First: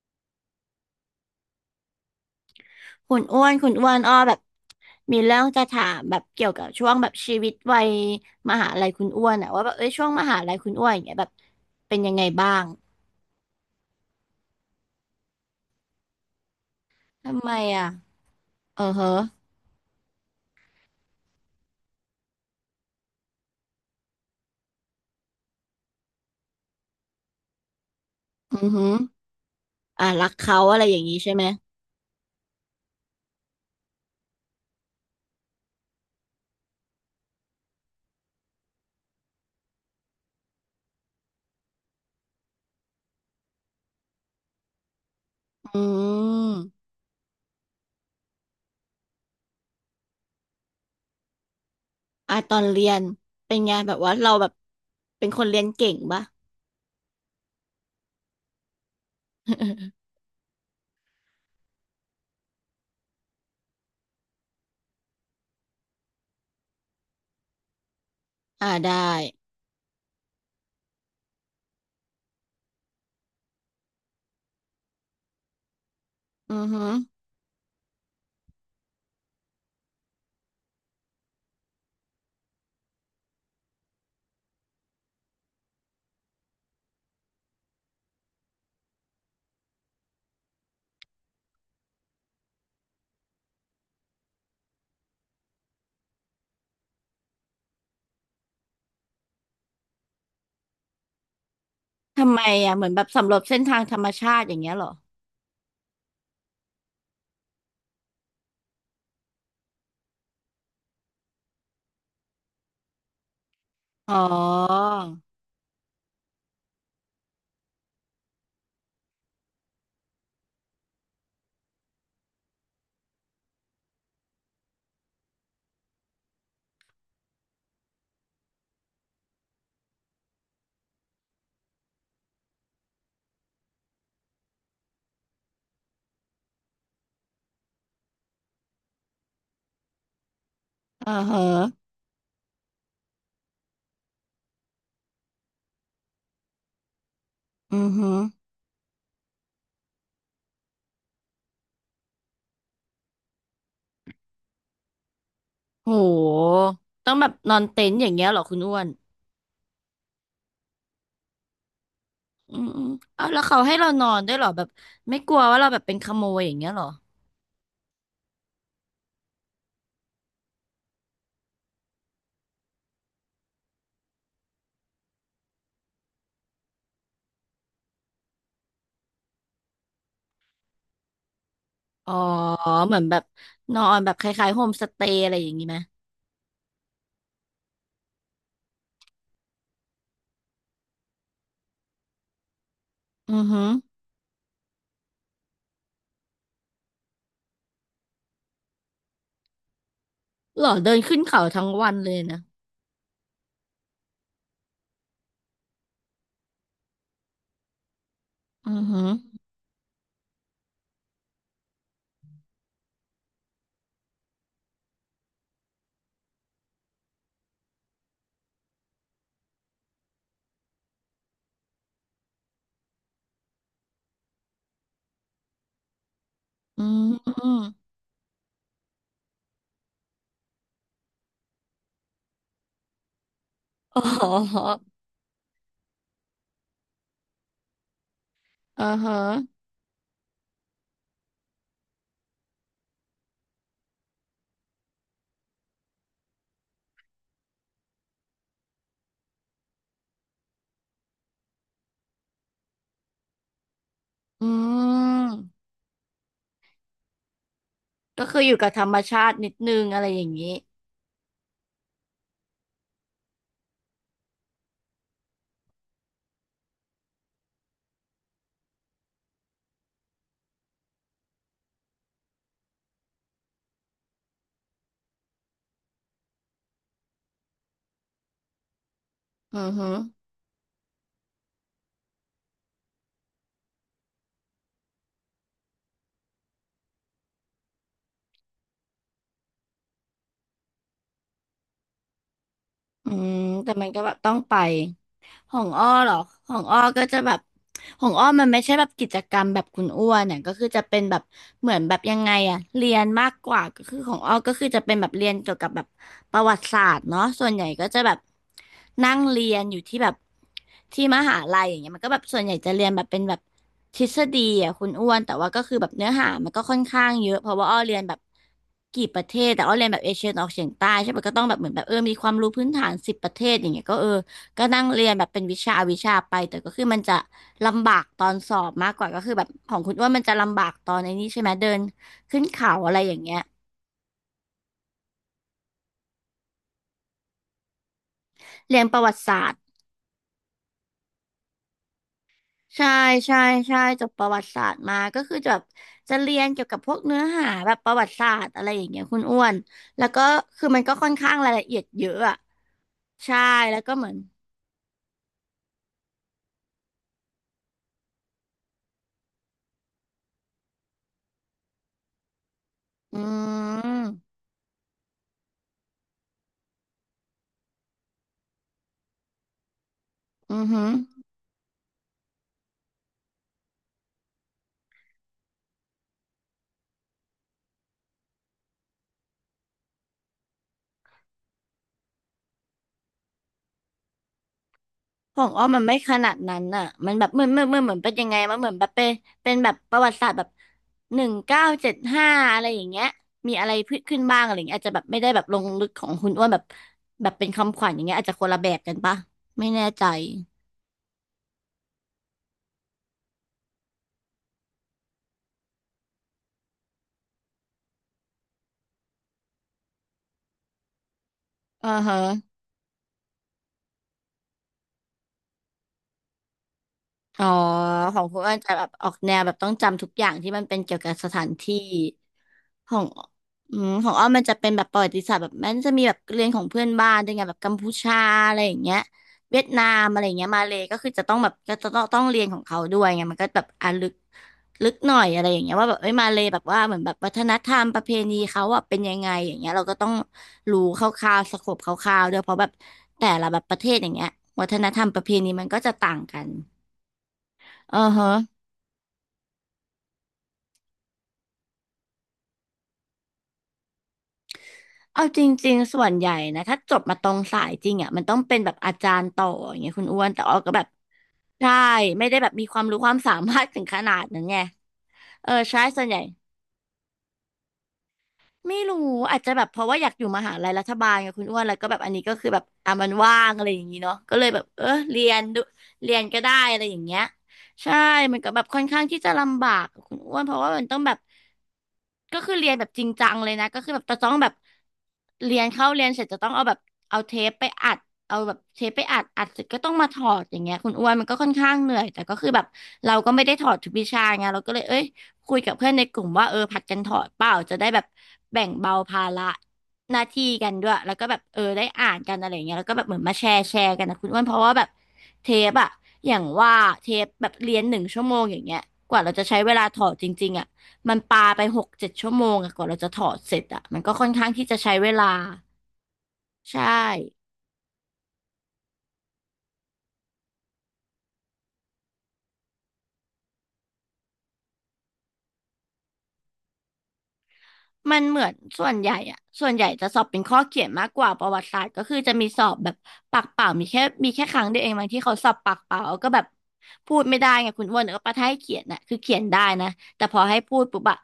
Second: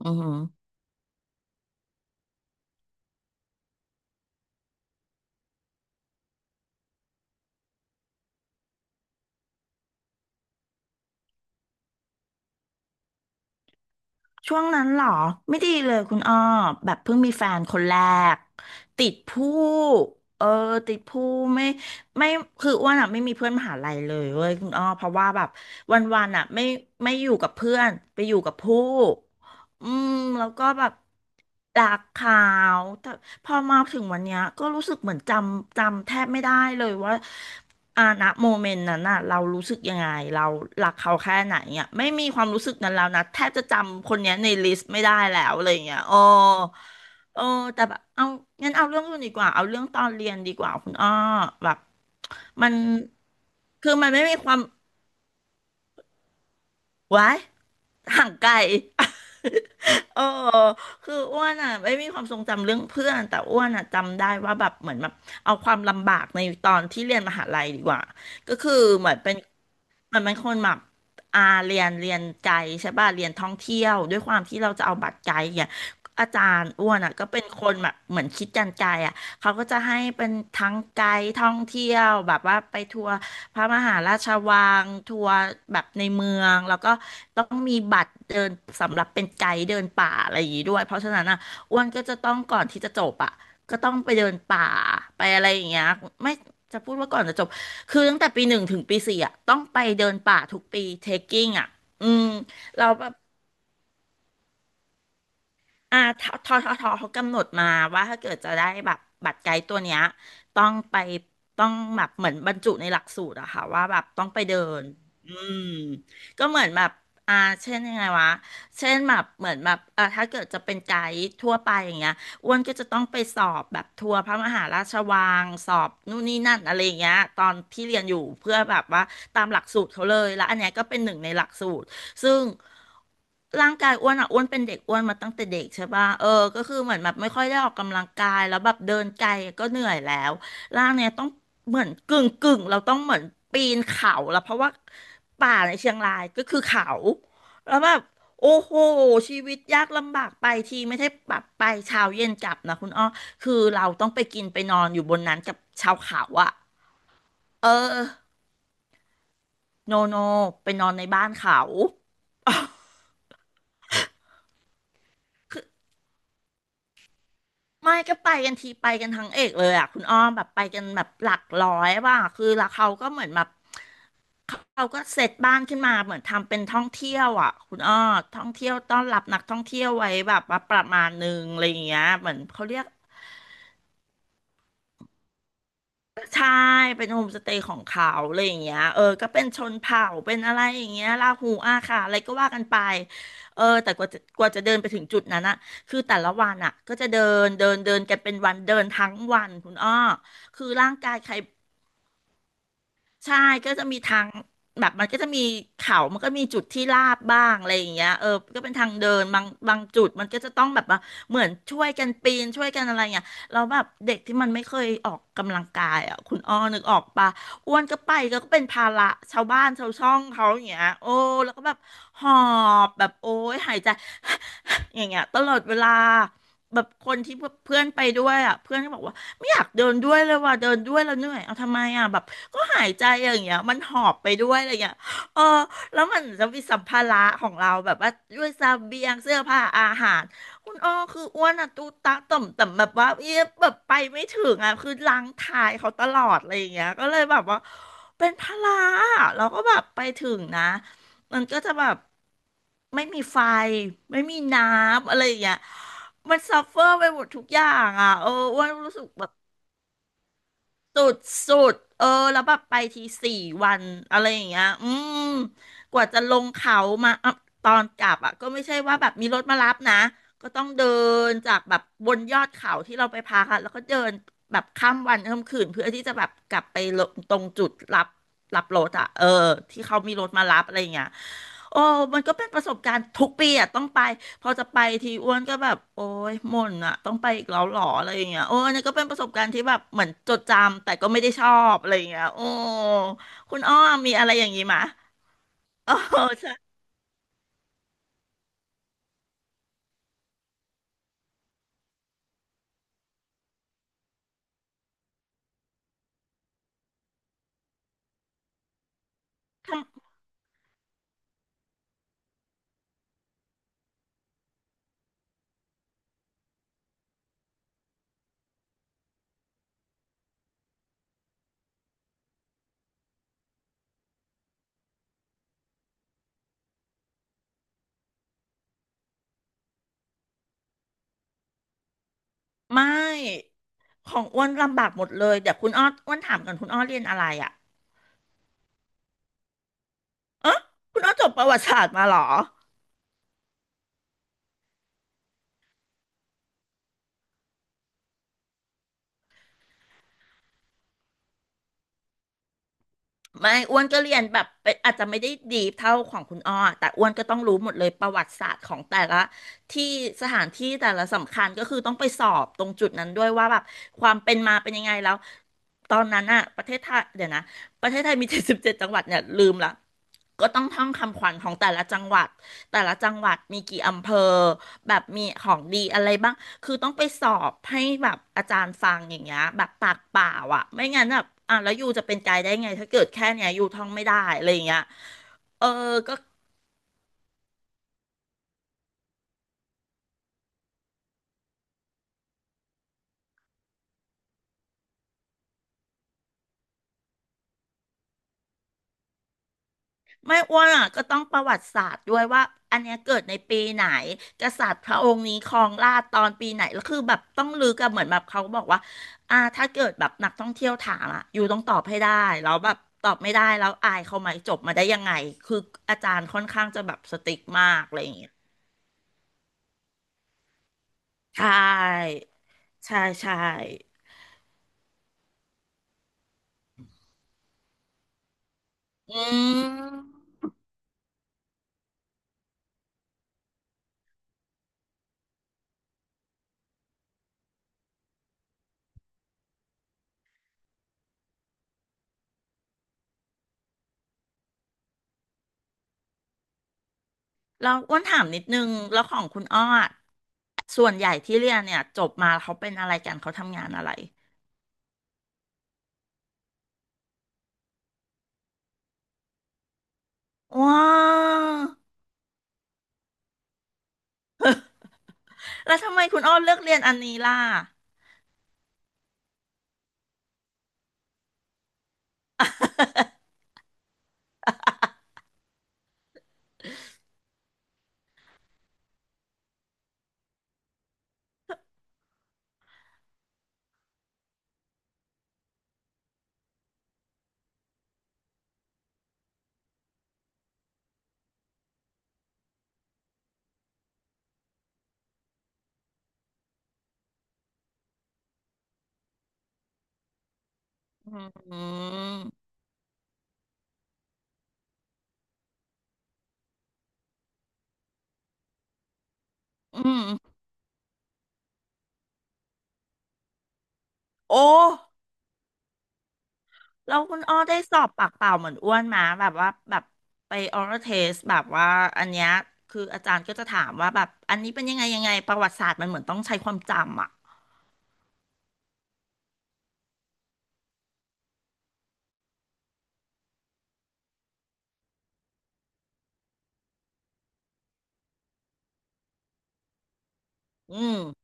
อือหือคุณอ้วนคุณอ้วนอ้อแบบมีเรื่องจะถามแบบเกี่ยวกับช่วงแบบชีวิตวัยมหาลัยคุณอ้วนอะว่าแบบเอ้ยช่วงมหาลัยคุณอ้วนอย่างเงี้ยแบบเป็นยังไงบ้างช่วงนั้นเหรอไม่ดีเลยคุณอ้อแบบเพิ่งมีทำแฟไมนคนอะแรกเออเหรติอดผู้เออติดผู้ไม่ไม่คืออ้วนอ่ะไม่มีเพื่อนมหาลัยเลยเว้ยคุณอ้อเพราะว่าแบบวันๆอ่ะไม่อยู่กับเพื่อนไปอยู่กับอือผู้ ฮึออื่ะมรักแล้วเขาก็อะไรแบบอย่างงี้ใช่ไหมดากขาวแต่พอมาถึงวันเนี้ยก็รู้สึกเหมือนจำแทบไม่ได้เลยว่าอาณโมเมนต์นั้นน่ะเรารู้สึกยังไงเรารักเขาแค่ไหนเนี่ยไม่มีความรู้สึกนั้นแล้วนะแทบจะจำคนเนี้ยในลิสต์ไม่ได้แล้วอะไรออืย่างเงี้ยโอ้มโอ้แต่แบบเอางั้นเอาเรื่องอื่นดีกว่าเอาเรื่องตอนเรียนดีกว่าคุณอ้อแบบอ่ะตอนมันเรียนเป็นไงแบคือบมันว่าไม่เรามีแบคบวามเป็นคนเรียนเก่งปะ ไว้ห่างไกล เออคืออ้วนอ่ะไม่มีความทรงจำเรื่องเพื่อนแต่อ้วนอ่ะจำได้ว่าแบบเหมือนแบบเอาความลำบากในตอนที่เรียนมหาลัยดีกว่าก็อ่าคือเหได้มือนเป็นเหมือนเป็นคนแบบอาเรียนไกด์ใช่ป่ะเรียนท่องเที่ยวด้วยความที่เราจะเอาบัตรไกด์เนี่ยอาจาอืรอย์ฮึอ้วนอ่ะก็เป็นคนแบบเหมือนคิดการไกด์อ่ะเขาก็จะให้เป็นทั้งไกด์ท่องเที่ยวแบบว่าไปทัวร์ พระมหาราชวังทัวร์แบบในเมืองแล้วก็ต้องมีบัตรเดินสำหรับเป็นไกด์เดินป่าอะไรอย่างงี้ด้วยเพราะฉะนั้นอ่ะอ้วนก็จะต้องก่อนที่จะจบอ่ะก็ต้องไปเดินป่าไปอะไรอย่างเงี้ยไม่จะพูดว่าก่อนจะจบคือตั้งแต่ปี 1ถึงปี 4อ่ะต้องไปเดินป่าทุกปีเทคกิ้งอ่ะอืมทำไมอะเหเรา มือนแบบสำรวจเส้นทางธรรมชาติอย่างเงี้ยเหรออ่าทเขากำหนดมาว่าถ้าเกิดจะได้แบบบัตรไกด์ตัวเนี้ยต้องไปต้องแบบเหมือนบรรจุในหลักสูตรอะค่ะว่าแบบอ๋อต้องไปเดินอืมก็เหมือนแบบอ่าเช่นยังไงวะเช่นแบบเหมือนแบบอ่าถ้าเกิดจะเป็นไกด์ทั่วไปอย่างเงี้ยอ้วนก็จะต้องไปสอบแบบทัวร์พระมหาราชวังสอบนู่นนี่นั่นอะไรอย่างเงี้ยตอนที่เรียนอยู่เพื่อแบบว่าตามหลักสูตรเขาเลยแล้วอันเนี้ยก็เป็นหนึ่งในหลักสูตร ซึ่งร่างกายอ้วนอ่ะอ้วนเป็นเด็กอ้วนมาตั้งแต่เด็กใช่ป่ะเออก็คือเหมือนแบบไม่ค่อยได้ออกกำลังกายแล้วแบบเดินไกลก็เหนื่อยแล้วร่างเนี่ยอ่าต้องเหรเหมืออนกึ่งเราต้องเหมือนปีนเขาแล้วเพราะว่าป่าในเชียงรายก็คือเขาแล้วอือแบบฮึ โอ้โหชีวิตยากลำบากไปทีไม่ใช่แบบไปเช้าเย็นกลับนะคุณอ้อคือเราต้องไปกินไปนอนอยู่บนนั้นกับโชาวเขาอ่ะหต้องแบบนอนเอเต็นท์ออย่างเงี้ยเหรอคุณอ้วนโนโนไปนอนในบ้านเขา อืมอืมเอาแล้วเขาให้เรานอนด้วยเหรอแบบไม่กลัว ว่าคือ เราแบบเป็นขโมยอย่างเงี้ยเหรอไม่ก็ไปกันทีไปกันทั้งเอกเลยอ่ะคุณอ้อมแบบไปกันแบบหลักร้อยว่าคือแล้วเขาก็เหมือนแบบเขาก็เซตบ้านขึ้นมาเหมือนทำเป็นท่องเที่ยวอ่ะคุณอ้อท่องเที่ยวต้อนรับนักท่องเที่ยวไว้แบบว่าประมาณหนึงอะไรอย่างเงี้ยอ๋อเหมือนเขาเรียก เหมือนแบบนอนแบบคล้ายๆโฮมสเตย์อะไรอย่างงี้ไหมใช่เป็นโฮมสเตย์ของเขาอะไรอย่างเงี้ยเออก็เป็นชนเผ่าเป็นอะไรอย่างเงี้ยลาหูอาขาอะไรก็ว่ากันไปอือเอหืออแต่กว่าจะเดินไปถึงจุดนั้นอะคือแต่ละวันอะก็จะเดินเดินเดินกันเป็นวันเดินทั้งวันคุณอ้อเหรคืออร่าเดิงนกายขึ้นใคร เขาทั้งวันเลยนะใช่ก็จะมีทางแบบมันก็จะมีเขามันก็มีจุดที่ลาดบ้างอะไรอย่างเงี้ยเออก็อืเป็นอทางหือเดินบางจุดมันก็จะต้องแบบว่าเหมือนช่วยกันปีนช่วยกันอะไรเงี้ยเราแล้วแบบเด็กที่มันไม่เคยออกกำลังกายอ่ะคุณอ้อนึกออกปะอ้วนก็ไปก็เป็นภาระชาวบ้านชาวช่องเขาอย่างเงี้ยโอ้แล้วก็แบบหอบแบบโอ้ยหายใจ อย่างเงี้ยตลอดเวลาแบอืบมคนอที่มเพื่อนไปด้วยอ่ะเพื่อนก็บอกว่า ไม่อยากเดินด้วยเลยว่ะเดินด้วยแล้วเหนื่อยเอาทำไมอ่ะแบบก็หายใจอย่างเงี้ยมันหอ๋อบไปด้วยออะไรเงี้ยเออแล้วมันจะมีสัมภาระของเราแบบว่าด้วยเสอ่าบียฮะงเสื้อผ้าอาหารคุณอ้อคืออ้วนอะตูตะต่อมแต่แบบว่าเอ๊ะแบบไปไม่ถึงอะคือล้างทายเขาตลอดอะไรอย่างเงี้ยก็เลยแบบว่าเป็นพลาอะเราก็แบบไปถึงนะมันก็จะแบบไม่มีไฟไม่มีอืน้ำอะไรอย่างเงี้ยมมันซัฟเฟอร์ไปหมดทุกอย่างอ่ะก็เออคืออยู่อ้วกันบธรรรู้มสึกชาแบบ ตินิดนึงอะไรอย่างงี้สุดเออ แล้วแบบไปทีสี่วันอะไรอย่างเงี้ยอืม กว่าจะลงเขามาอ่ะตอนกลับอ่ะก็ไม่ใช่ว่าแบบมีรถมารับนะ ก็ต้องเดินจากแบบบนยอดเขาที่เราไปพักอะแล้วก็เดินแบบข้ามวันข้ามคืนเพื่อที่จะแบบกลับไปลงตรงจุดรับรถอ่ะเอออือที่หือเขามีรถมารับอะไรอย่างเงี้ย โอ้มันก็เป็นประสบการณ์ทุกปีอ่ะต้องไปพอจะไปทีอ้วนก็แบบโอ้ยหม่นอ่ะต้องไปอีกแล้วหรออะไรอย่างเงี้ยโอ้อันนี่ก็เป็นประสบการณ์ที่แบบเหมือนจดจำแต่ก็ไม่ได้ชอบอะไรอย่างเงี้ยโอ้อืมคุณแต่อ้อมันมก็แบมีบอะต้ไรองอย่าไป งงี้มะของอ้อเออเหรอขใช่องอ้อก็จะแบบของอ้อมันไม่ใช่แบบกิจกรรมแบบคุณอ้วนเนี่ยก็คือจะเป็นแบบเหมือนแบบยังไงอะเรียนมากกว่าก็คือของอ้อก็คือจะเป็นแบบเรียนเกี่ยวกับแบบประวัติศาสตร์เนาะส่วนใหญ่ก็จะแบบนั่งเรียนอยู่ที่ทแบบที่มหาลัยอย่างเงี้ยมันก็แบบส่วนใหญ่จะเรียนแบบเป็นแบบทฤษฎีอะคุณอ้วนแต่ว่าก็คือแบบเนื้อหามันก็ค่อนข้างเยอะเพราะว่าอ้อเรียนแบบกี่ประเทศแต่อ้อเรียนแบบเอเชียตะวันออกเฉียงใต้ใช่ปะก็ต้องแบบเหมือนแบบเออมีความรู้พื้นฐาน10 ประเทศอย่างเงี้ยก็เออ ก็นั่งเรียนแบบเป็นวิชาวิชาไปแต่ก็คือมันจะลำบากตอนสอบมากกว่าก็คือแบบของคุณอ้วนมันจะลำบากตอนในนี้ใช่ไหมเดินขึ้นเขาำไม่อะไรอย่างเงี้ยของอ้วนลำบากหมดเลยเดี๋ยวคุณอ้ออ้วนถามกันคุณอ้อเรียนอะไรอ่ะเรียนประวัติศาสตร์เออคุณอ้อจบประวัติศาสตร์มาเหรอ ใช่ใช่ใช่จบประวัติศาสตร์มาก็คือจะแบบจะเรียนเกี่ยวกับพวกเนื้อหาแบบประวัติศาสตร์อะไรอย่างเงี้ยคุณอ้วนแล้วก็คือมันก็ค่อนข้างรายละเอียดเยอะอะใช่ไม่อ้แล้ววนก็ก็เหมืเรีอนยนแบบเป็นอาจจะไม่ได้ดีเท่าของคุณอ้อแต่อ้วนก็ต้องรู้หมดเลยประวัติศาสตร์ของแต่ละที่สถานที่แต่ละสำคัญก็คือต้องไปสอบตรงจุดนั้นอืด้วยว่าแบบความมเป็นมาเป็นยังไงแล้วตอนนั้นอะประเทศไทยเดี๋ยวนะประเทศไทยมี 77จังหวัดเนี่ยลืมละก็ต้อือองท่หืออ งคำขวัญของแต่ละจังหวัด แต่ละจังหวัดมีกี่อำเภอแบบมีของดีอะไรบ้าง คือต้องไปสอบให้แบบอาจารย์ฟังอย่างเงี้ยแบบปากเปล่าอ่ะไม่งั้นแบบอ่ะแล้วยูจะเป็นไกด์ได้ไงถ้าเกิดแค่เนี้ยยูท่องไม่ได้อะไรอย่างเงี้ยของอ้เอออมมันไม่ขก็ นาดนั้นน่ะมันแบบเหมือนเหมือนเหมือนเหมือนเป็นยังไงมันเหมือนแบบเป็นเป็นแบบประวัติศาสตร์แบบ1975อะไรอย่างเงี้ยมีอะไรพืชขึ้นบ้างอะไรอย่างเงี้ยอาจจะแบบไม่ได้แบบลงลึกของคุณอ้วนแบบแบบเป็นคำขวัญอย่างเงี้ยอาจจะคนละแบบกันปะไม่แน่ใจไม่อ้วนอ่ะก็ต้องประวัติศาสตร์ด้วยว่าอันเนี้ยเกิดในปีไหนกษัตริย์พระองค์นี้ครองราชย์ตอนปีไหนแล้วคือแบบต้องลึกอะเหมือนแบบเขาบอกว่าอ่าถ้าเกิดแบบนักท่องเที่ยวถามอะอยู่ต้องตอบอ่าให้ได้ฮะ แล้วแบบตอบไม่ได้แล้วอายเขาไหมจบมาได้ยังไงคืออาจารย์ค่อนข้างจะแบบสติ๊กอ๋อมากอะไรอย่าขงองเงี้ยคุณอ้นจะแบบออกแนวแบบต้องจำทุกอย่างที่มันเป็นเกี่ยวกับสใชถานที่่ขอใช่งใช่อืมของอ้อมมันจะเป็นแบบประวัติศาสตร์แบบมันจะมีแบบเรียนของเพื่อนบ้านด้วยไงแบบกัมพูชาอะไรอย่างเงี้ยอืเวียดนามมอะไรอย่างเงี้ยมาเลยก็คือจะต้องแบบก็จะต้องเรียนของเขาด้วยไงมันก็แบบอ่ะลึกลึกหน่อยอะไรอย่างเงี้ยว่าแบบเอ้ยมาเลยแบบว่าเหมือนแบบวัฒนธรรมประเพณีเขาอ่ะเป็นยังไงอย่างเงี้ยเราก็ต้องรู้คร่าวๆสโคปคร่าวๆด้วยเพราะแบบแต่ละแบบประเทศอย่างเงี้ยวัฒนธรรมประเพณีมันก็จะต่างกัน เราอ้อืวนอถามฮะนิดนึงแล้วของคุณอ้ออะส่วนใหญ่ที่เรียนเนี่ยจบมาเขาเป็นอะไรกันเขาทำงานอะไรเอาจริงๆส่วนใหญ่นะถ้าจบมาตรงสายจริงอ่ะมันต้องเป็นแบบอาจารย์ต่ออย่างเงี้ยคุณอ้วนแต่ออกก็ว้า แบบใช่ไม่ได้แบบมีความรู้ความสามารถถึงขนาดนั้นไงเออแล้วใช่ทำไมส่วนใหคุญ่ ณอ้อเลือกเรียนอันนี้ล่ะไม่รู้อาจจะแบบเพราะว่าอยากอยู่มหาลัยรัฐบาลกับคุณอ้วนแล้วก็แบบอันนี้ก็คือแบบอ่ะมันว่างอะไรอย่างนี้เนาะก็เลยแบบเออเรียนดูเรียนก็ได้อะไรอย่างเงี้ยใช่มันก็แบบค่อนข้างที่จะลำบากกับคุณอ้วนเพราะว่ามันต้องแบบก็คือเรียนแบบจริงจังเลยนะก็คือแบบจะต้องแบบเรียนเข้าเรียนเสร็จจะต้องเอาแบบเอาเทปไปอัดเอาแบบเทปไปอัดอัดเสร็จก็ต้องมาถอดอย่างเงี้ยคุณอ้วนมันก็ค่อนข้างเหนื่อยแต่ก็คือแบบเราก็ไม่ได้ถอดทุกวิชาไงเราก็เลยเอ้ย คุยกับเพื่อนในกลุ่มว่าเออผัดกันถอดเปล่าจะได้แบบแบ่งเบาภาระหน้าที่กันด้วยอืแล้วก็แบบเออได้มอ่านกันอะไรอย่างเงี้ยแล้วก็แบบเหมือนมาแชร์กันนะคุณอ้วนเพราะว่าแบบเทปอะอย่างว่าเทปแบบเรียน1 ชั่วโมงอย่างเงี้ยกว่าเราจะใช้เวอืลาถมอดจริงๆอะมันปาไป6-7 ชั่วโมงอะกว่าเราจะถอดเสร็จอะมันก็ค่อนโอ้ข้างที่จะใช้เวลาใช่ แล้วคุณอ้อได้สอบปากเปล่าเหมือนอ้วนมาแบบว่าแบบไปออ a เทสแบบว่าอันเนี้ยคืออาจารย์ก็จะถามว่าแบบอันนี้เป็นยังไงยังไงประวัติศาสตร์มันเหมือนต้องใช้ความจำอ่ะมันเหมือนส่วนใหญ่อะส่วนใหญ่จะสอบเป็นข้อเขียนมากกว่าประวัติศาสตร์ก็คือจะมีสอบแบบปากเปล่ามีแค่ครั้งเดียวเองบางที่เขาสอบปากเปล่าก็แบบพูดไม่ได้ไงคุณอ้วนเออปะถ้าให้เขียนน่ะคือเขียนได้นะแต่พอให้พูอืดม ปุ๊บอะ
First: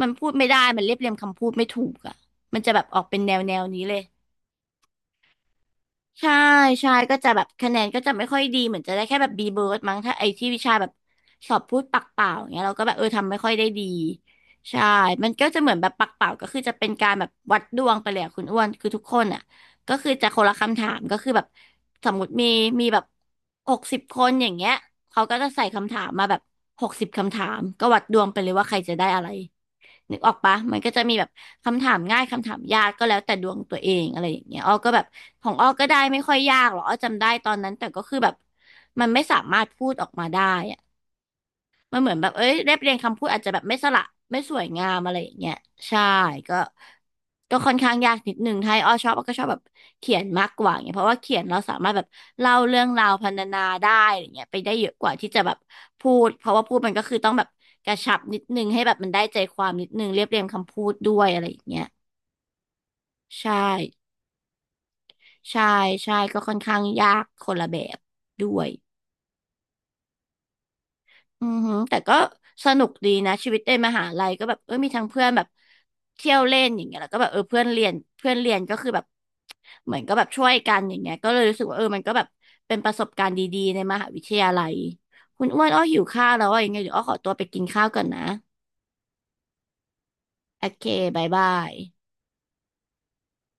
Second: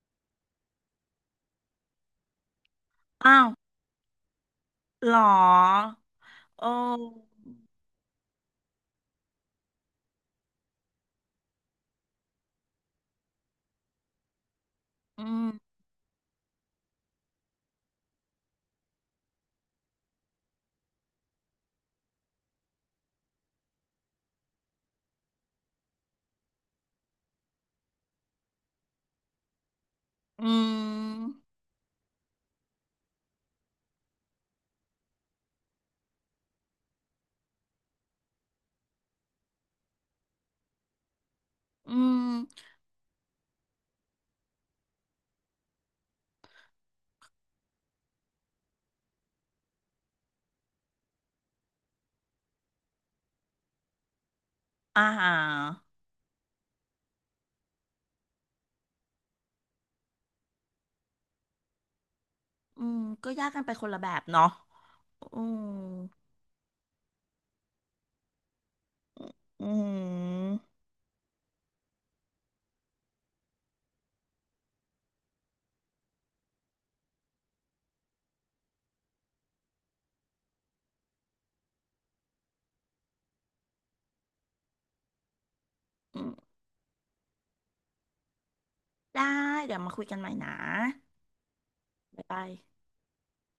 มันพูดไม่ได้มันเรียบเรียงคำพูดไม่ถูกอะมันจะแบบออกเป็นแนอ้าววแนวนี้เลย เหรอใช่โอใช่ก็้จะแบบคะแนนก็จะไม่ค่อยดีเหมือนจะได้แค่แบบ B เบิร์ดมั้งถ้าไอ้ที่วิชาแบบสอบพูดปากเปล่าอย่างเงี้ยเราก็แบบเออทำไม่ค่อยได้ดีใช่ อืมันก็มจะเหมือนแบบปากเปล่าก็คือจะเป็นการแบบวัดดวงไปเลยอะคุณอ้วนคือทุกคนอ่ะก็คือจะคนละคำถามก็คือแบบสมมติมีแบบ60 คนอย่างเงี้ยเขาก็จะใส่คำถามมาแบบ60 คำถามก็วัดดวงไปเลยว่าใครจะได้อะไร นึกออกอืปะมันก็จะมีแบมบคำถามง่ายคำถามยากก็แล้วแต่ดวงตัวเองอะไรอย่างเงี้ยอ้อก็แบบของอ้อก็ได้ไม่ค่อยยากหรอกอ้อจำได้ตอนนั้นแต่ก็คือแบบมันไม่สามารถพูดออกมาได้ อืมันเหมือนแบมบเอ้ยเรียบเรียงคำพูดอาจจะแบบไม่สละไม่สวยงามอะไรอย่างเงี้ยใช่ก็ก็ค่อนข้างยากนิดนึงถ้าให้อ้อชอบอ้อก็ชอบแบบเขียนมากกว่าเงี้ยเพราะว่าเขียนเราสามารถแบบเล่าเรื่องราวพรรณนาได้อะไรเงี้ยไปได้เยอะอ่ากว่าที่ฮะจะแบบพูดเพราะว่าพูดมันก็คือต้องแบบกระชับนิดนึงให้แบบมันได้ใจความนิดนึงเรียบเรียงคำพูดด้วยอะไรอย่างเงี้ยอืมก็ยาใช่กกันไปคนละแบบเนาะอืมใช่ใช่ก็ค่อนข้างยากคนละแบบด้วย อือือหือแต่ก็สนุกดีนะชีวิตในมหาลัยก็แบบเออมีทั้งเพื่อนแบบเที่ยวเล่นอย่างเงี้ยแล้วก็แบบเออเพื่อนเรียนก็คือแบบเหมือนก็แบบช่วยกันอย่างเงี้ยก็เลยรู้สึกว่าเออมันก็แบบเป็นประสบการณ์ดีๆในมหาวิทยาลัยคุณอ้วนอ้อหิวข้าวแล้ม วอ่ะยังไงเดี๋ยวอ้อขอตัวไปกินข้าวก่อนนะได้เดี๋ยวมาคุยกันใหม่นะโอเคบายบายบ๊ายบาย